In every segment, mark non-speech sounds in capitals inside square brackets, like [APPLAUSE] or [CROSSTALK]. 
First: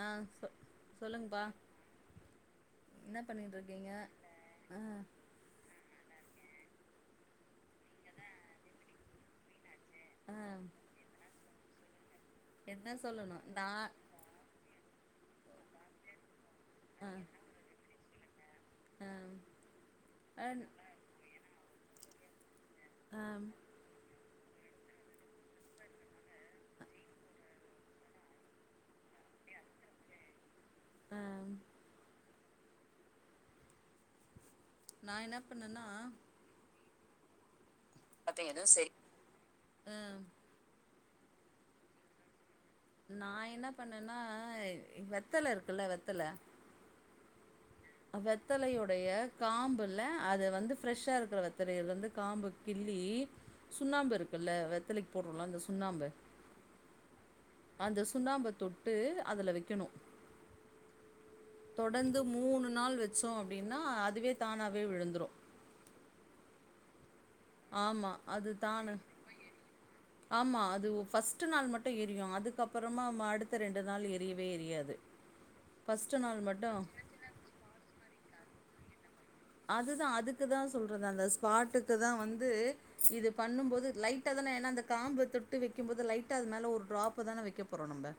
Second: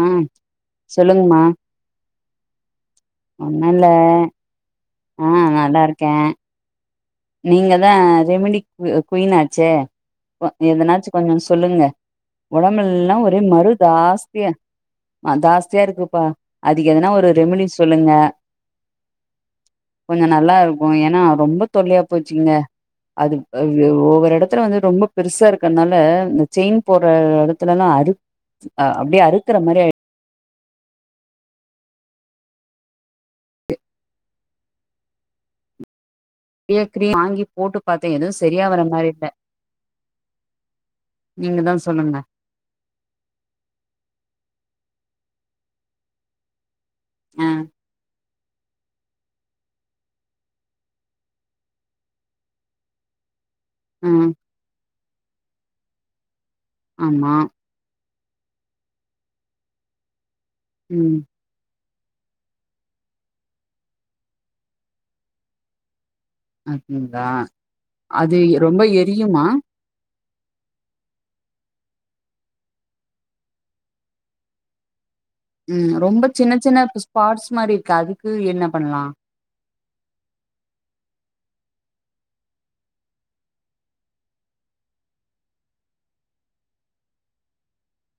ஆ சொ சொல்லுங்மா சொல்லுங்கப்பா என்ன பண்ணிட்டு ஒண்ணு இல்ல இருக்கீங்க ஆ ஆ நல்லா இருக்கே நீங்கதா ரெமிடி கு குயினாச்சே ஆ ஒ எதனாச்சு கொஞ்சொ சொல்லுங்க என்ன ஒடம்பெல்லா சொல்லணு ஒரே நா மரு ஜாஸ்தியா ஜாஸ்தியா இருக்குப்பா அதுக்கு ஆ எதுனா ஒரு ரெமிடி சொல்லுங்க ஆ அ கொஞ்சொ நல்லா இருக்கு ஏன்னா ரொம்ப தொல்லையா போச்சிங்க ஆ அது ஒவ்வொரு எடத் துல வந்து ரொம்ப பெருசா இருக்கத்னால இந்த செயின் போட்ற எடத்துலல்லா அறுக் அ அப்டியே அறுக்குற மாரி ஆ ஆ நா என்ன பண்ணனா க்ரீம் வாங்கி போட்டு பாத்தே எதுவு செரியா பாத்தீங்கன்னா வர்ற செரி மாரி இல்ல ம் நீங்கதா சொல்லுங்க நா என்ன பண்ணனா வெத்தல இருக்குல்ல வெத்தல அ வெத்தலையுடைய காம்புல அது வந்து ஃப்ரெஷ்ஷா இருக்குற வெத்தலைலேந்து காம்பு கிள்ளி ஆ சுண்ணாம்பு இருக்குல்ல வெத்தலைக்கி போட்றோல்ல அந்த சுண் ண்ணாம்பு ஆமா சுண்ணாம்ப தொட்டு அதுல வெக்கணு ம் தொடர்ந்து மூணு நாள் வெச்சோ அப்டின்னா அதுவே தானாவே விழுந்துரு அ ஹி தா அது ரொம்ப எரியுமா ஆமா அது ஃபர்ஸ்ட்டு நாள் மட்டு எரியு அதுக்கப்பறமா ம அடுத்த ரெண்டு நாள் எரியவே எரியாது ம் ஃபர்ஸ்ட்டு ரொம்ப நாள் சின்னச் மட்டும் சின்ன ஸ்பாட்ஸ் மாரி இருக்கு அதுக்கு என்ன பண்லா அதுதா அதுக்குதா சொல்றது அந்த ஸ்பாட்டுக்குதா வந்து இது பண்ணும்போது லைட்டாதானே ஏன்னா அந்த காம்ப தொட்டு வெக்கிம்போது லைட்டா அது மேலே ஒரு ட்ராப்ப தான வெக்க போறோ நம்ப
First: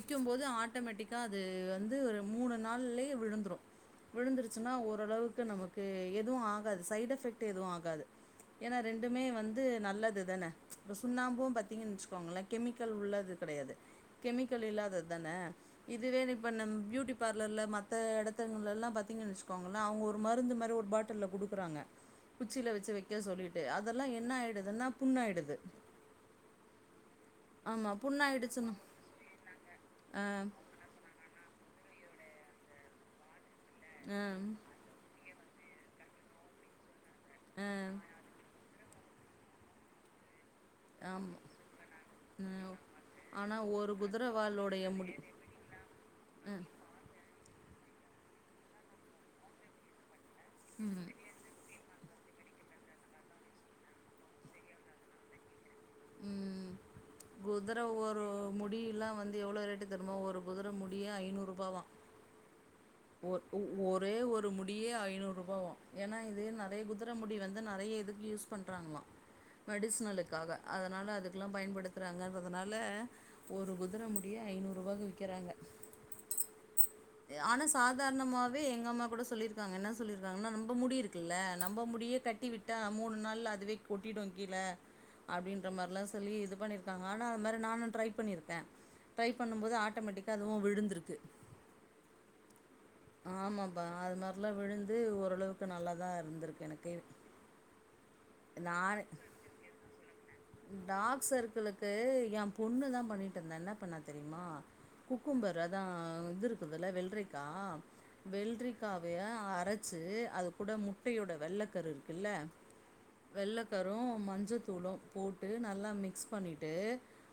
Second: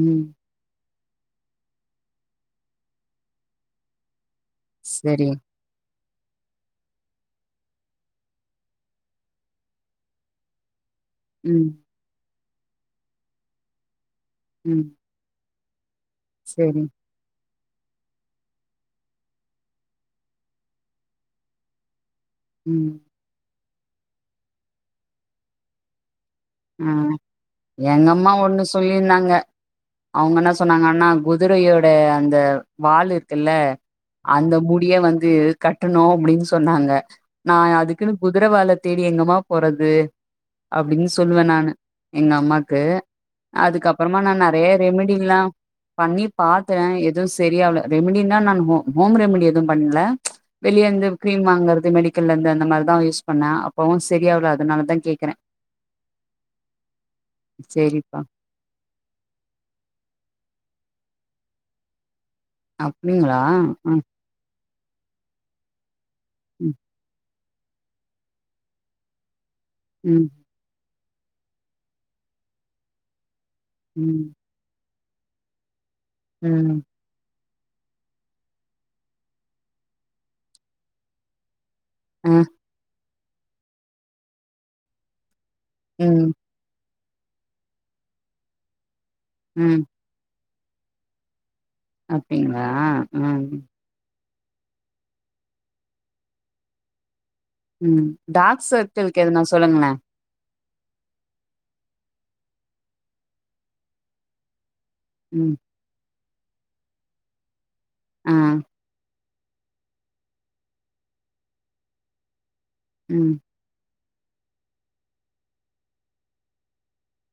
ம். போது ஆட்டொமெட்டிக்கா அது வந்து ஒரு மூணு நாள்லயே விழுந்துரு விழுந்துருச் சுன்னா சரி. ஓரளவுக் எதுவு ஆகாது சைடெஃபெக்ட் எதுவு ஆகாது ஏன்னா ரெண்டுமே வந்து நல்லது தான அப்போ சுண்ணாம்பு ம். பாத்தீங்கன் வச்சுக்கோங்களே கெமிக்கல் உள்ளது கடையாது கெமிக்கல் ம். இல்லாததுதான இதுவே இப்ப நம் சரி. பியூட்டி பார் லல்ல மத்த எடத்துங்கலல்லா பாத்தீங்கனு வச்சுக்கோங்கள அவங்க ஒரு ஒரு மருந்து மாரி ஒரு பாட்டில்ல குடுக்கறாங்க குச்சில வச்சி ம். வக்க சொல்லிட் து அதெல்லா என்ன ஆயிடுதுன்னா புண்ணாயிடுது அ ஆமாம் எங்கம்மா ஒண்ணு புண்ணாயிடுச்சுன்னா சொல்லிருந்தாங்க ஆ அவங்க என்ன சொன்னாங்கண்ணா கு துரையோட அந்த வாலு இருக்குல்ல ஆ அந்த முடிய வந்து கட்டணு அப்டின்னு சொன்னாங்க நா ஆ அதுக்குன்னு குதுர வால தேடி எங்கம்மா போறது அப் ஆமாம் சொல்வே நானு எங்க அம்மாக்கு ஆனால் ஒரு அதுக்கப்பறமா நா நெறைய குதிரவாலோடைய முடி ரெமிடி எல்லா பண்ணி பாத்த எதுவு செ செரியாவ்ல ரெமிடனா நான் ஹோம் ஹோம் ரெமிடி எதுவு பண்ணல ம் வெளியேந்து கிரீம் வாங்கறது மெடி க்கல்லந்து அந்த மாரி தா யூஸ் பண்ண அப்பவு செரியாவல அதனால தா கேக்கற ம் குதுர சரிப்பா ஒரு முடி லா வந்து எவ்ளோ ரேட்டு தெரியுமா ஒரு குதுர முடி அப்டியே ஐநூரூபாவா ஒ அப்டிங்களா ஒ ம் ஒரே ஒரு முடியே ஐநூரூபாவா ஏன்னா இது நெறைய குதுர முடி வந் து நெறைய இதுக்கு யூஸ் பண்றாங்களா ம் மெடிஸ்னலுக்காக அத அதனால அதுக்கெல்லா பயன்படுத்றாங்கன்றதனால ஒரு குதுர ம் முடியே ஐநூரூவாக்கு விக் விக்கிறாங்க ம் ஆனா சாதாரணமாவே எங்க அம்மா கூட சொல்லிருக்காங்க என்ன சொல்லிருக்காங்கன்னா நம்ப முடி இருக்குல்ல நம்ப முடிய ஆ கட்டிவிட்டா மூணு நாள் ல்ல அதுவே கொட்டிடு கீழ அப்டின்ற மாரிலா ம் சொல்லி இது பண்ணிரு இருக்காங்க ஆனா அது மாரி நானு ட்ரை பண்ணிருக்கே டிரை பண்ணும்போது ம் ஆட்டோமேட்டிக்கா அது அதுவு விழுந்துருக்கு அப்டிங் ஆமாப்பா அதா எல்லா விழுந்து ஓரளவுக்கு நல்லாதா இருந்திருக்கு எனக்கு உம் டார்க் சர்க்கிள்க்கு எதனா சொல்லுங்களே டாக் சர்க்குளுக்கு ஏ பொண்ணுதா பண்ணிட்டு இருந்தா என்ன பண்ணா தெரியுமா ம் குக்கும்பர் அதா இது இருக்குதுல்ல வெள்ரிக்கா ஆ வெள்ரிக்காவய அரைச்சி அது கூட முட்டையோட வெள்ள கரு இருக்குல்ல ம் வெள்ள கர் அப்பற மஞ்ச தூளு போட்டு நல்லா மிக்ஸ் பண்ணிட்டு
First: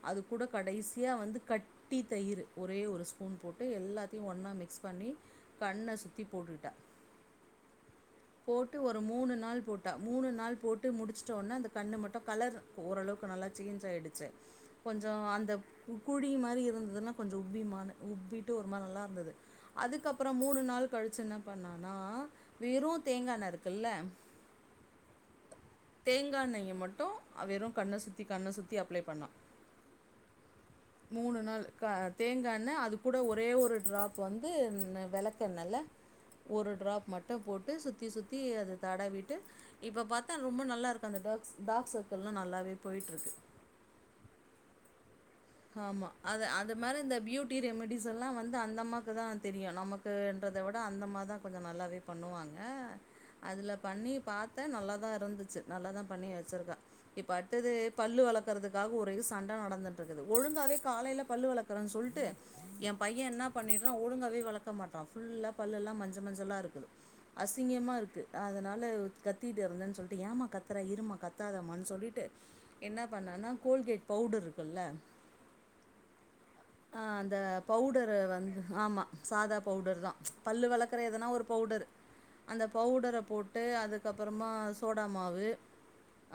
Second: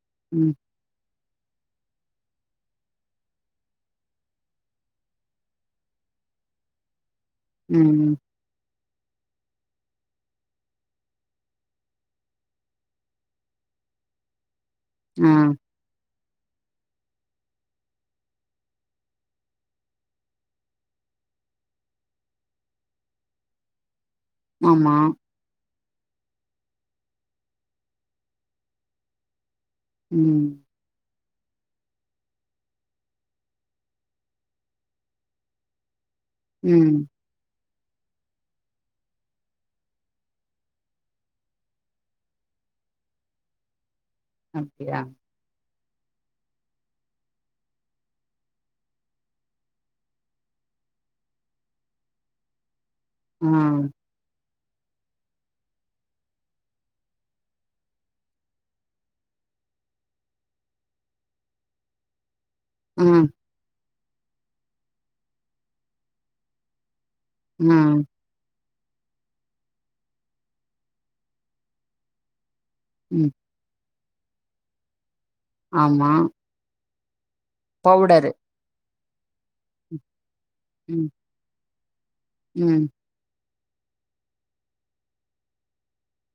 அது கூட ம் கடைசியா வந்து கட்டி தயிர்ரு ஒரே ஒரு ஸ்பூன் போட்டு எல்லாத்தையு ஒன்னா மிக்ஸ் பண்ணி கண்ணை சுற்றி போட்டுட்டா உம் உம் டு ஒரு மூணு நாள் போட்டா மூணு நாள் போட்டு முடிச்சுட்டோன அந்த கன்னு மட்டும் கலர் ஓரளவுக்கு நல்லா சீஞ் ஆய்டுச்சு கொஞ்சம் ஆ அந்த உப் குழி மாரி இருந்ததுன்னா கொஞ்சம் உபிமான உப்பிட்டு ஒரு மாரி நல்லா இருந்தது அதுக்கப்புறம் மூணு நாள் கழுச்சு என்ன பண்ணானா வெறும் தேங்காயெண்ண இருக்குல்ல ஆமா தேங்காயெண்ணய மட்டும் வெறும் கண்ண சுத்தி கண்ண சுத்தி அப்ளே பண்ணா உம் மூணு நாள் கா தேங்காயெண்ண அது கூட ஒரே ஒரு ட்ராப் வந்து வெளக்கெண்ணல்ல ஒரு ம் டிராப் மட்டும் போட் டு சுத்தி சுத்தி அத தடவிட்டு இப்ப பாத்தா ரொம்ப நல்லா இருக்கு அந்த டாக்ஸ் டார்க் சர்க்கிள்ல்லாம் நல்லாவே போய்ட்ருக்கு அப்டியா ஆமா அத அது மாரி இந்த பியூட்டி ரெமடிஸ் எல்லாம் வந்து அந்த அம்மாக்கு தான் தெரியும் நமக்குன்றத விட அந்தம்மா தான் கொஞ்சம் நல்லாவே பண்ணுவாங்க ஆ அதுல பண்ணி பாத் தே நல்லா தான் இருந்துச்சு நல்ல தான் பண்ணி வச்சிருக்கா இப்ப அடுத்தது பல்லு வளர்க்குறதுக்காக ஒரே சண்டை நடந்துட்டு இருக்கு து ஒழுங்காவே காலேல பல்லு வெளக்கறேனு சொல்ட்டு என் ஆ பையன் என்ன பண்ணிரு ஒழுங்காவே வெளக்க மாட்றான் ஃபுல்லா பல்லல்லாம் மஞ்ச மஞ்சல்லா இருக்குது ஆ அசிங்கமா இருக்கு அதனால் நல்ல கத்திட்டு இருந்தேன்னு சொல்லிட்டு ஏமா கத்துற இரும்மா கத்தாதம்மானு சொல்லிட்டு என்ன ம் பண்ணான்னா கோல்கேட் பவுடர் இருக்குல ஆமா ஆஹ் அந் அந்த பவுடர பவுடரு வந்து ஆமா சாதா பவ்டர் தான் ச் பல்லு வெளக்குற ம் எதுனா ஒரு பவுடரு அந்த ம் பவ்டர போட் ட்டு அதுக்கப்புறமா சோடா மாவு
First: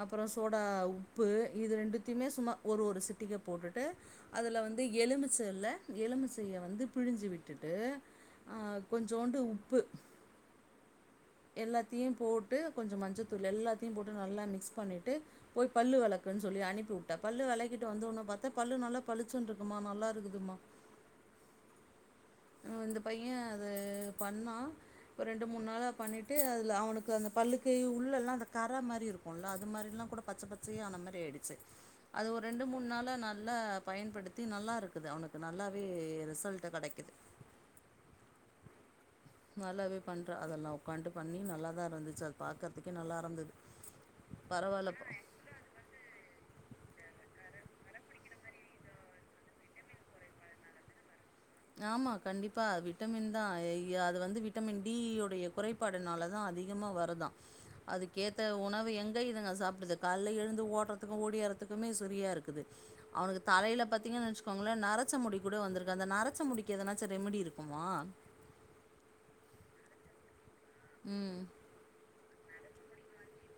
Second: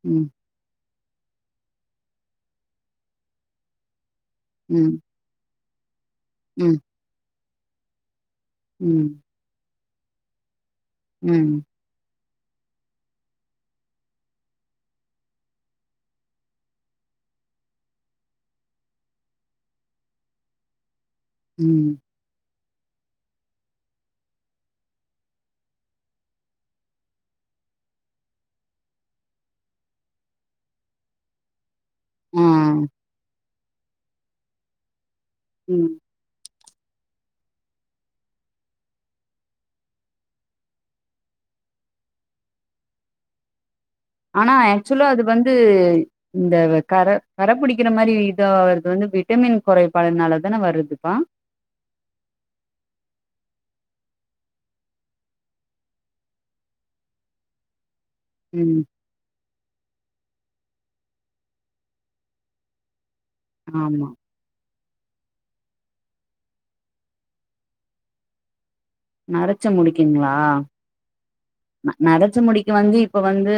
அப்புறம் ம் சோடா உ உப்பு இது ரெண்டுத்தயுமே சும்மா ஒரு ஒரு சிட்டிக போட்டுட்டு அதுல வந்து ம் எலுமிச்ச இல்ல எலுமிச்சைய ம் வந்து பிழிஞ்சு விட் விட்டுட்டு அஹ் ம் கொஞ்சோண்டு உப்பு ம் எல்லாத்தையும் போட் டு கொஞ்சம் மஞ்சத்தூள் எல்லாத்தையும் போட்டு நல்லா மிக்ஸ் பண்ணிட்டு போய் பல்லு வெளக்குன்னு சொல்லி அனுப்பி உட்டேன் பல்லு வெளக்கிட்டு வந்த ஒன்னே பாத்தன் பல்லு நல்லா பளிச்சுனு இருக்குமா நல்லா இருக்குதுமா உம் ம் இந்த பையன் அது பண்ணா ரெண்டு மூணு நாளா பண்ணிட்டு அதுல அவனுக்கு அந்த பல்லுக்கு உள்ளல்லாம் அந்த கர மாரி இருக்குல அது மாரிலாங்கூட பச்ச பச்சயான மாதிரி ஆயிடுச்சு அது ஆ ஒரு ரெண்டு மூணு நாளா நான் நல்லா பயன்படுத்தி நல்லா இருக்குது அவனுக்கு நல்லாவே ம் ரிசல்ட் இந்த கடைக் நல்லாவே பண்றா அதெல்லாம் உக்காண்டு பண்ணி நல்லாதான் இருந்துச்சு அது பாக்கற்துக்கே நல்லா இருந்தது ஆனா பரவாயில்ல ஆக்சுவலா அது வந்து இந்த கர கர புடிக்கிற மாரி இதா வருது வந்து விட்டமின் கொறைபாடுனாலதான வருதுப்பா ஆமா கண்டிப்பா விட்டமின் தான் அஇய அது வந்து விட்டமின் டியோடைய குறைபாடுனாலதான் அதிகமா வருதா அதுக்கேத்த ம் உணவு எங்க இதுங்க சாப்டுது கால்ல எழுந்து ஓட்றதுக்கும் ஓடியாறதுக்குமே சரியா இருக்குது அவனுக்கு தலைல ஆமா பாத்தீங்கன்னு வச்சுக்கோங்களேன் நர ச்ச முடி கூட வந்ததுருக்கு அந்த நர ச்ச முடிக்கு எதனாச்சும் ரெமடி இருக்குமா நரச்ச முடிக்குங்களா ம். நரச்ச முடிக்கு வந்து இப்ப வந்து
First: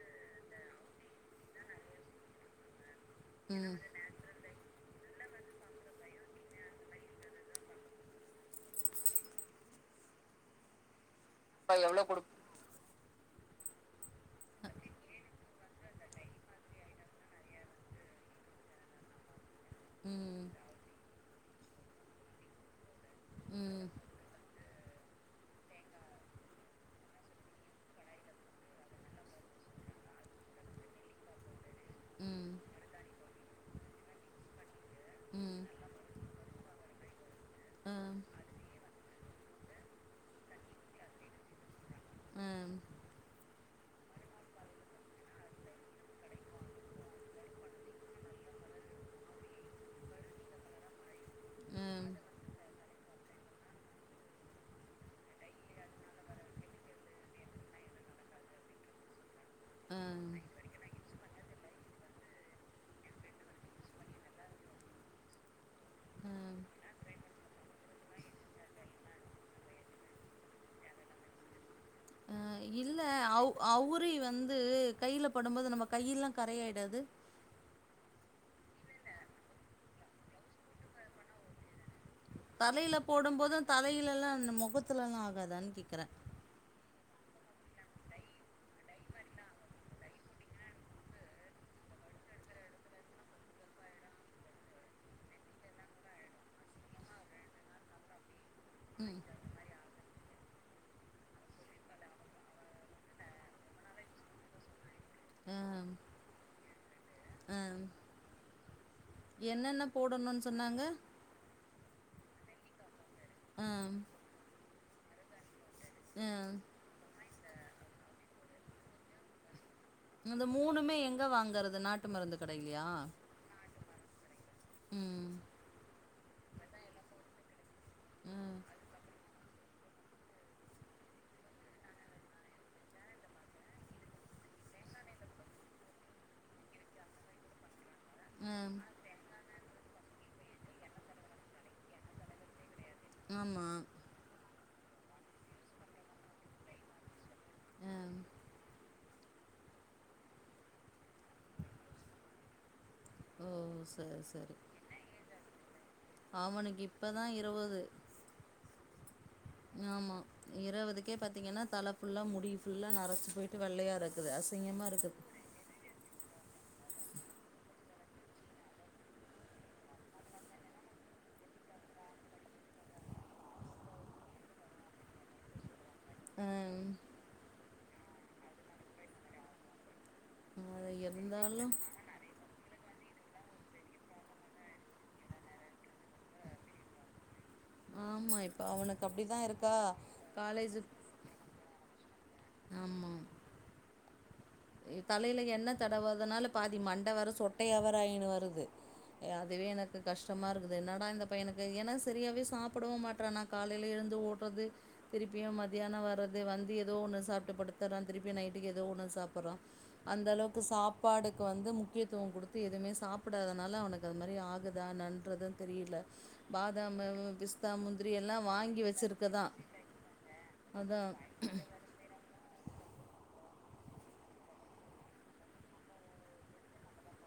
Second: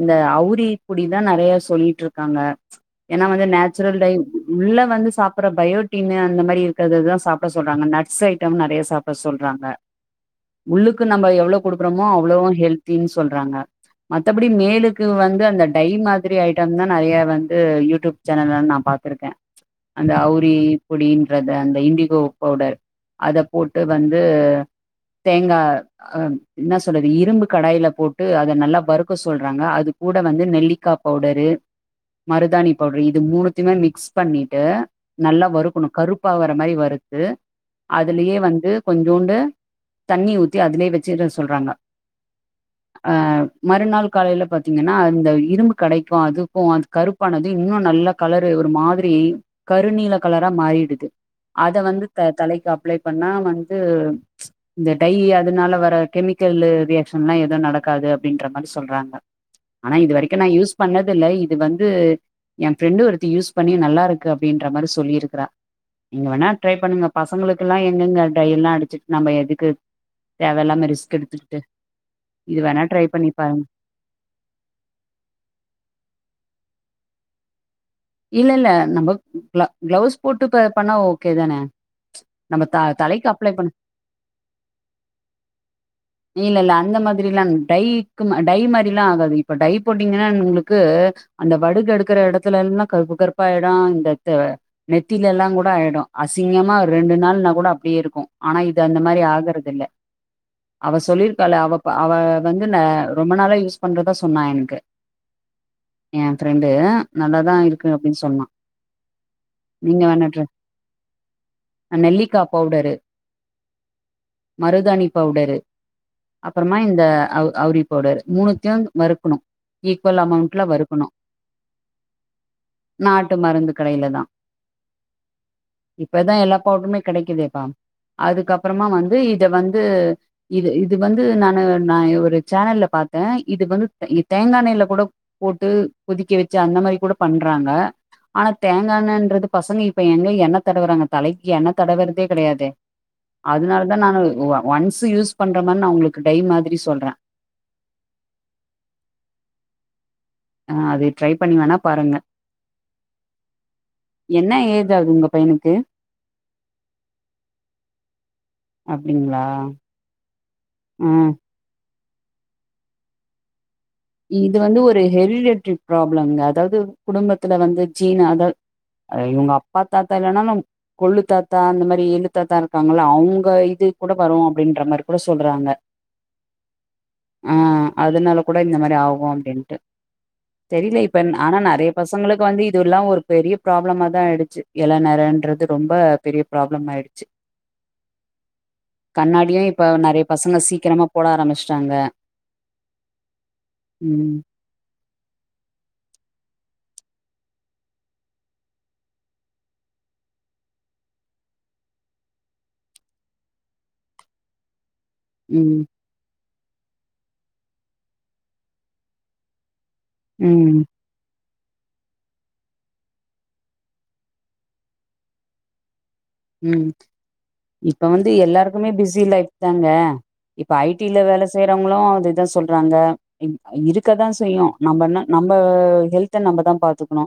இந்த அவுரி குடிதான் நெறைய சொல்லிட்டுருக்காங்க ஏன்னா வந்து ம். நேச்சுரல் டை உள்ள வந்து சாப்பற பயோட்டின்னு அந்த மாரி இருக்கற்ததான் சாப்ட சொல்றாங்க நட்ஸ் ஐட்டம் நெறைய சாப்ட சொல்றாங்க உள்ளுக் கு நம்ப எவ்ளோ இப்ப குடுக்குறோமோ குடு ளோவும் ஹெல்தின்னு சொல்றாங்க மத்தபடி மேலுக்கு வந்து அந்த டை மாதிரி ஐட்டம் தான் நெறைய வந்து யூடியூப் சேனல்ல நான் பாத்திருக்கேன் அந்த ம். அவுரி இப்டி து அந்த இண்டிகோ பவுடர் அத போட்டு ம். வந்து தேங்கா அஹ் நஷ் சொறது இரும்பு கடாயில போட்டு அத நல்லா வறுக்க சொல்றாங்க, அது கூட வந்து நெல்லிக்கா பவுடரு, ம். மருதானி பவுடரு, இது மூணுத்தியுமே மிக்ஸ் பண்ணிட்டு நல்லா ம். வறுக்கணும், கருப்பாகர மாரி வறுத்து, அ. அதுலியே வந்து கொஞ்சோண்டு தண்ணி ஊத்தி அதுலியே வச்சுற சொல்றாங்க. அம். அஹ் மறுநாள் காலைல பாத்தீங்னா அந்த இரும்பு கடைக்கும், அதுக்கும் அது கருப்பானதும் இன்னும் நல்ல கலரு ஒரு மாதிரி கருநீல கலரா மாறிடுது. அத வந்து அம். தலைக்கு அப்ளை பண்ணா வந்து இந்த டை அதனால வர கெமிக் கல்லு ரியாக்சன்லா எதும் நடக்காது அப்படின்றமாரி சொல்றாங்க, ஆனா இது அம். வரைக்கும் நா யூஸ் பண்ணதுல, இது வந்து என் பிரண்டு ஒருத்தி யூஸ் பண்ணி நல்லா இருக்கு அப்படின்ற மாரி சொல்லிருக்ரா, நீங்க வேணா அம். ட்ரை பண்ணுங்க பசங்ளுக்குலாம் எங்கங்க டைலா அடிச்சி நம எதுக்கு தேவலாம ரிஸ்க் டுக்டே அஹ் இல்ல அவு அவுரி வந்து கையில படும்போது நம்ம கையிலாம் கரையாயிடாது? இல்ல இல்ல நம்ம க்ளௌ க்ளௌஸ் போட்டு பண்ணா ஓகே தானே நம்ம த தலைல தலைக்கு போடும் அப்ளை போதும் பண்ண தலைலலா முகத்துலலாம் ஆகாதானு கேக்கற தெரில டைக்கு டை மாரிலா ஆகாது, இப்ப டை போட்டீங்னா உங்ளுக்கு அந்த வடுகு எடுக்ற இடத்துலலாம் கருப்பு கருப்பா ஆயிடும், இந்த த்த நெத்தில எலாம் கூட ஆயிடும், அசிங்கமா ரெண்டு நாள்னா கூட அப்டியே இருக்கும், ஆனா இது அந்த ம் மாரி ஆகறதில்ல. அவ சொல்லியிருக்கால அவ அவ வந்து நா ரொம்ப நாளா யூஸ் பண்றதா சொன்னா எனக்கு, அ என் ஃப்ரெண்டு அ நல்லாதான் இருக் க்கு அப்டினு சொன்னா என்னென்ன போடணுன்னு சொன்னாங்க? அ நெல்லிக்கா பவுடரு ஆம் மருதாணி பவுடரு அப்றமா இந்த அவு அவுரி பவுடரு மூணுதியு வறுக்கணு ஈக்குவல் இந்த அமௌண்ட்ல மூணுமே வறுக்கணு எங்க வாங்கறது நாட்டு மருந்துக் நாட்டு மருந்து கடைலதா ம் இப்பதா எல்லா பவுடருமே கிடைக்குதேபா ம் அதுக்கப்றமா வந்து இத் இத வந்து இது இது வந்து நானு நா ஒரு சேனல்ல பாத்தே இது வந்து தேங்கானைல கூட போட்டு கொதிக்க வச்சு அந்த மாரி கூடப் பண்றாங்க ஆனா ம் தேங்கான்னன்றது பசங்க இப்ப எங்கை என்ன தடவுறாங்க தலைக்கு என்ன தடவுறதே கெடையாதே ஆமா அதனால தா நானு இவா ஒன்ஸ் யூஸ் பண்ற மாரி நா உங்ளுக்கு டை மாதிரி சொல்ற ம் ஆ, அது ட்ரை பண்ணி வேணா பாருங்க ஓ சரி என்ன சரி ஏஜ் ஆகுது உங்க பையனுக்கு அவனுக்கு இப்பதா இருவது அப் ங்களா இரவதுக்கே பாத்தீங்கன்னா தலப் ஃபுல்லா முடி ஃபுல்லா நரச்சு போய்டு இது வந்து ஒரு ஹெரிரெட்ரி ப்ராப்ளம்ங்க அத் தாவ்து குடும்பத்துல வந்து ஜீன அத இவங்க அப்பா தாத்தா இல்லேனாலு கொள்ளு தாத்தா அந்த மாரி எள்ழு தாத்தா இருக்காங்கள அவங்க இது கூட வரு அப்டின்ற மாரி கூட சொல்றாங்க ம் ஆ அதனால கூட இந்த மாத் த ஆகு அப்டின்ட்டு அது தெரிலே இப் பெண் ஆனா இருந்தாலு நெறைய பசங்களுக் வந்து இதுவல்லா ஒரு பெரிய ப்ராப்ளமா தா ஆயடுச்சு இள நெரன்றது ரொம்ப பெரிய ப்ராப்ளம் ஆயிடுச்சு ஆமா இப்ப அவனுக்கு அப்டிதா கண்ணாடியு இருக்கா இப்ப நெறைய பசங்க காலேஜு சீக்கிரமா போட ஆரம்பிச்சிட்டாங்க உம் எ தலையில எண்ண தடவரதுனால பாதி மண்ட வேர சொட்டய வேர ஆயினு வருது அதுவே எனக்கு கஷ்டமா இருக்குது என்னடா இந்த பையனுக்கு ஏன்னா சரியாவே சாப்புடவு மாட்றான்னா காலையில எழுந்து ஓடுறது திருப்பியு ம் மதியான வர்றத் து வந்து ஏதோ ஒன்ன சாப்டு படுத்தர்ரா திருப்பி நைட்டுக்கு ஏதோ ஒன்னு சாப் புறோ அந்த அளவுக்கு ம் சாப்பாடு க்கு வந்து முக்கியத்துவம் கொடுத்து எதுவுமே சாப்பிடாதனால அவனுக்கு அது மாரி ஆகுதா என்னறது தெரியல உம் பாதாம் பிஸ்தா இப்ப முந்திரி வந்து எல்லாம் வாங்கி எல்லாருக்குமே பிஸி லைஃப் வச்சுருக்கதான் தாங்க இப்ப அதான் ஐடில வேலை செய்யறவங்களு அது இதான் சொல்றாங்க ம் இருக்கதா செய்யு நம்ப என்ன நம்ப ஹெல்த்த நம்பத பாத்துக்குணு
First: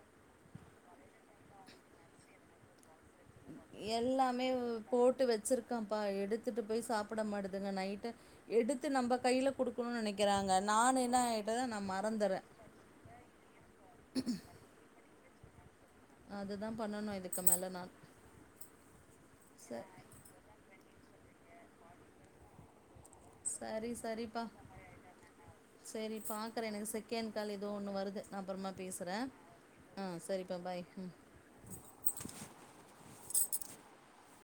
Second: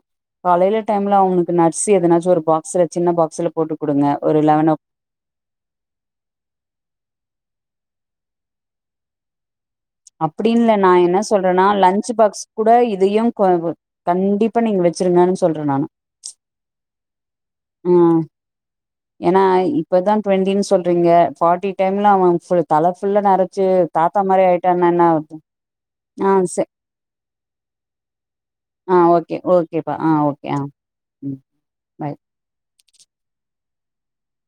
காலேயில டைம்ல அவனுக்கு நட்ஸ் எதனாச்சு ஒரு பாக்ஸ்சு சின்ன பாக்ஸ்ல போட் எல்லாமே ஓ போட்டு வெச்சிருக்கப்பா எடுத்துட்டு போய் சாப்பிட மாட்டே துங்க நைட்டு எடுத்து நம்ம கைல குடு அப்படின்ல நா என்ன சொல்றேன்னா நான் லன்ச் பாக்ஸ் மறந்துறேன் கூட இதையு கொ கண்டிப்பா நீங்க வெச்சிருங்கன் சொல்றே நானு அதுதா பண்ணணு இதுக் உம் ஏன்னா ச இப்பதா டுவென்டினு சொல் ட்ரிங்க ஃபாட்டி டைம்ல அவங் ஃபுல் தல ஃபுல்லா நெறச்சு சரி தாத்தா சரிப்பா மாரி ஆயிட்டான்னா என்ன ஆவுறது? [INAUDIBLE] சரி ஆ ச பாக்குறே எனக்கு செகண்ட் கால் ஏதோ ஒண்ணு வருது நா அப்பொறமா ஆ பேசுற ஓகே ஓகேப்பா ஆ ஆஹ ஓகே சரிப்பா ஆ பாய் உம் ம் பாய்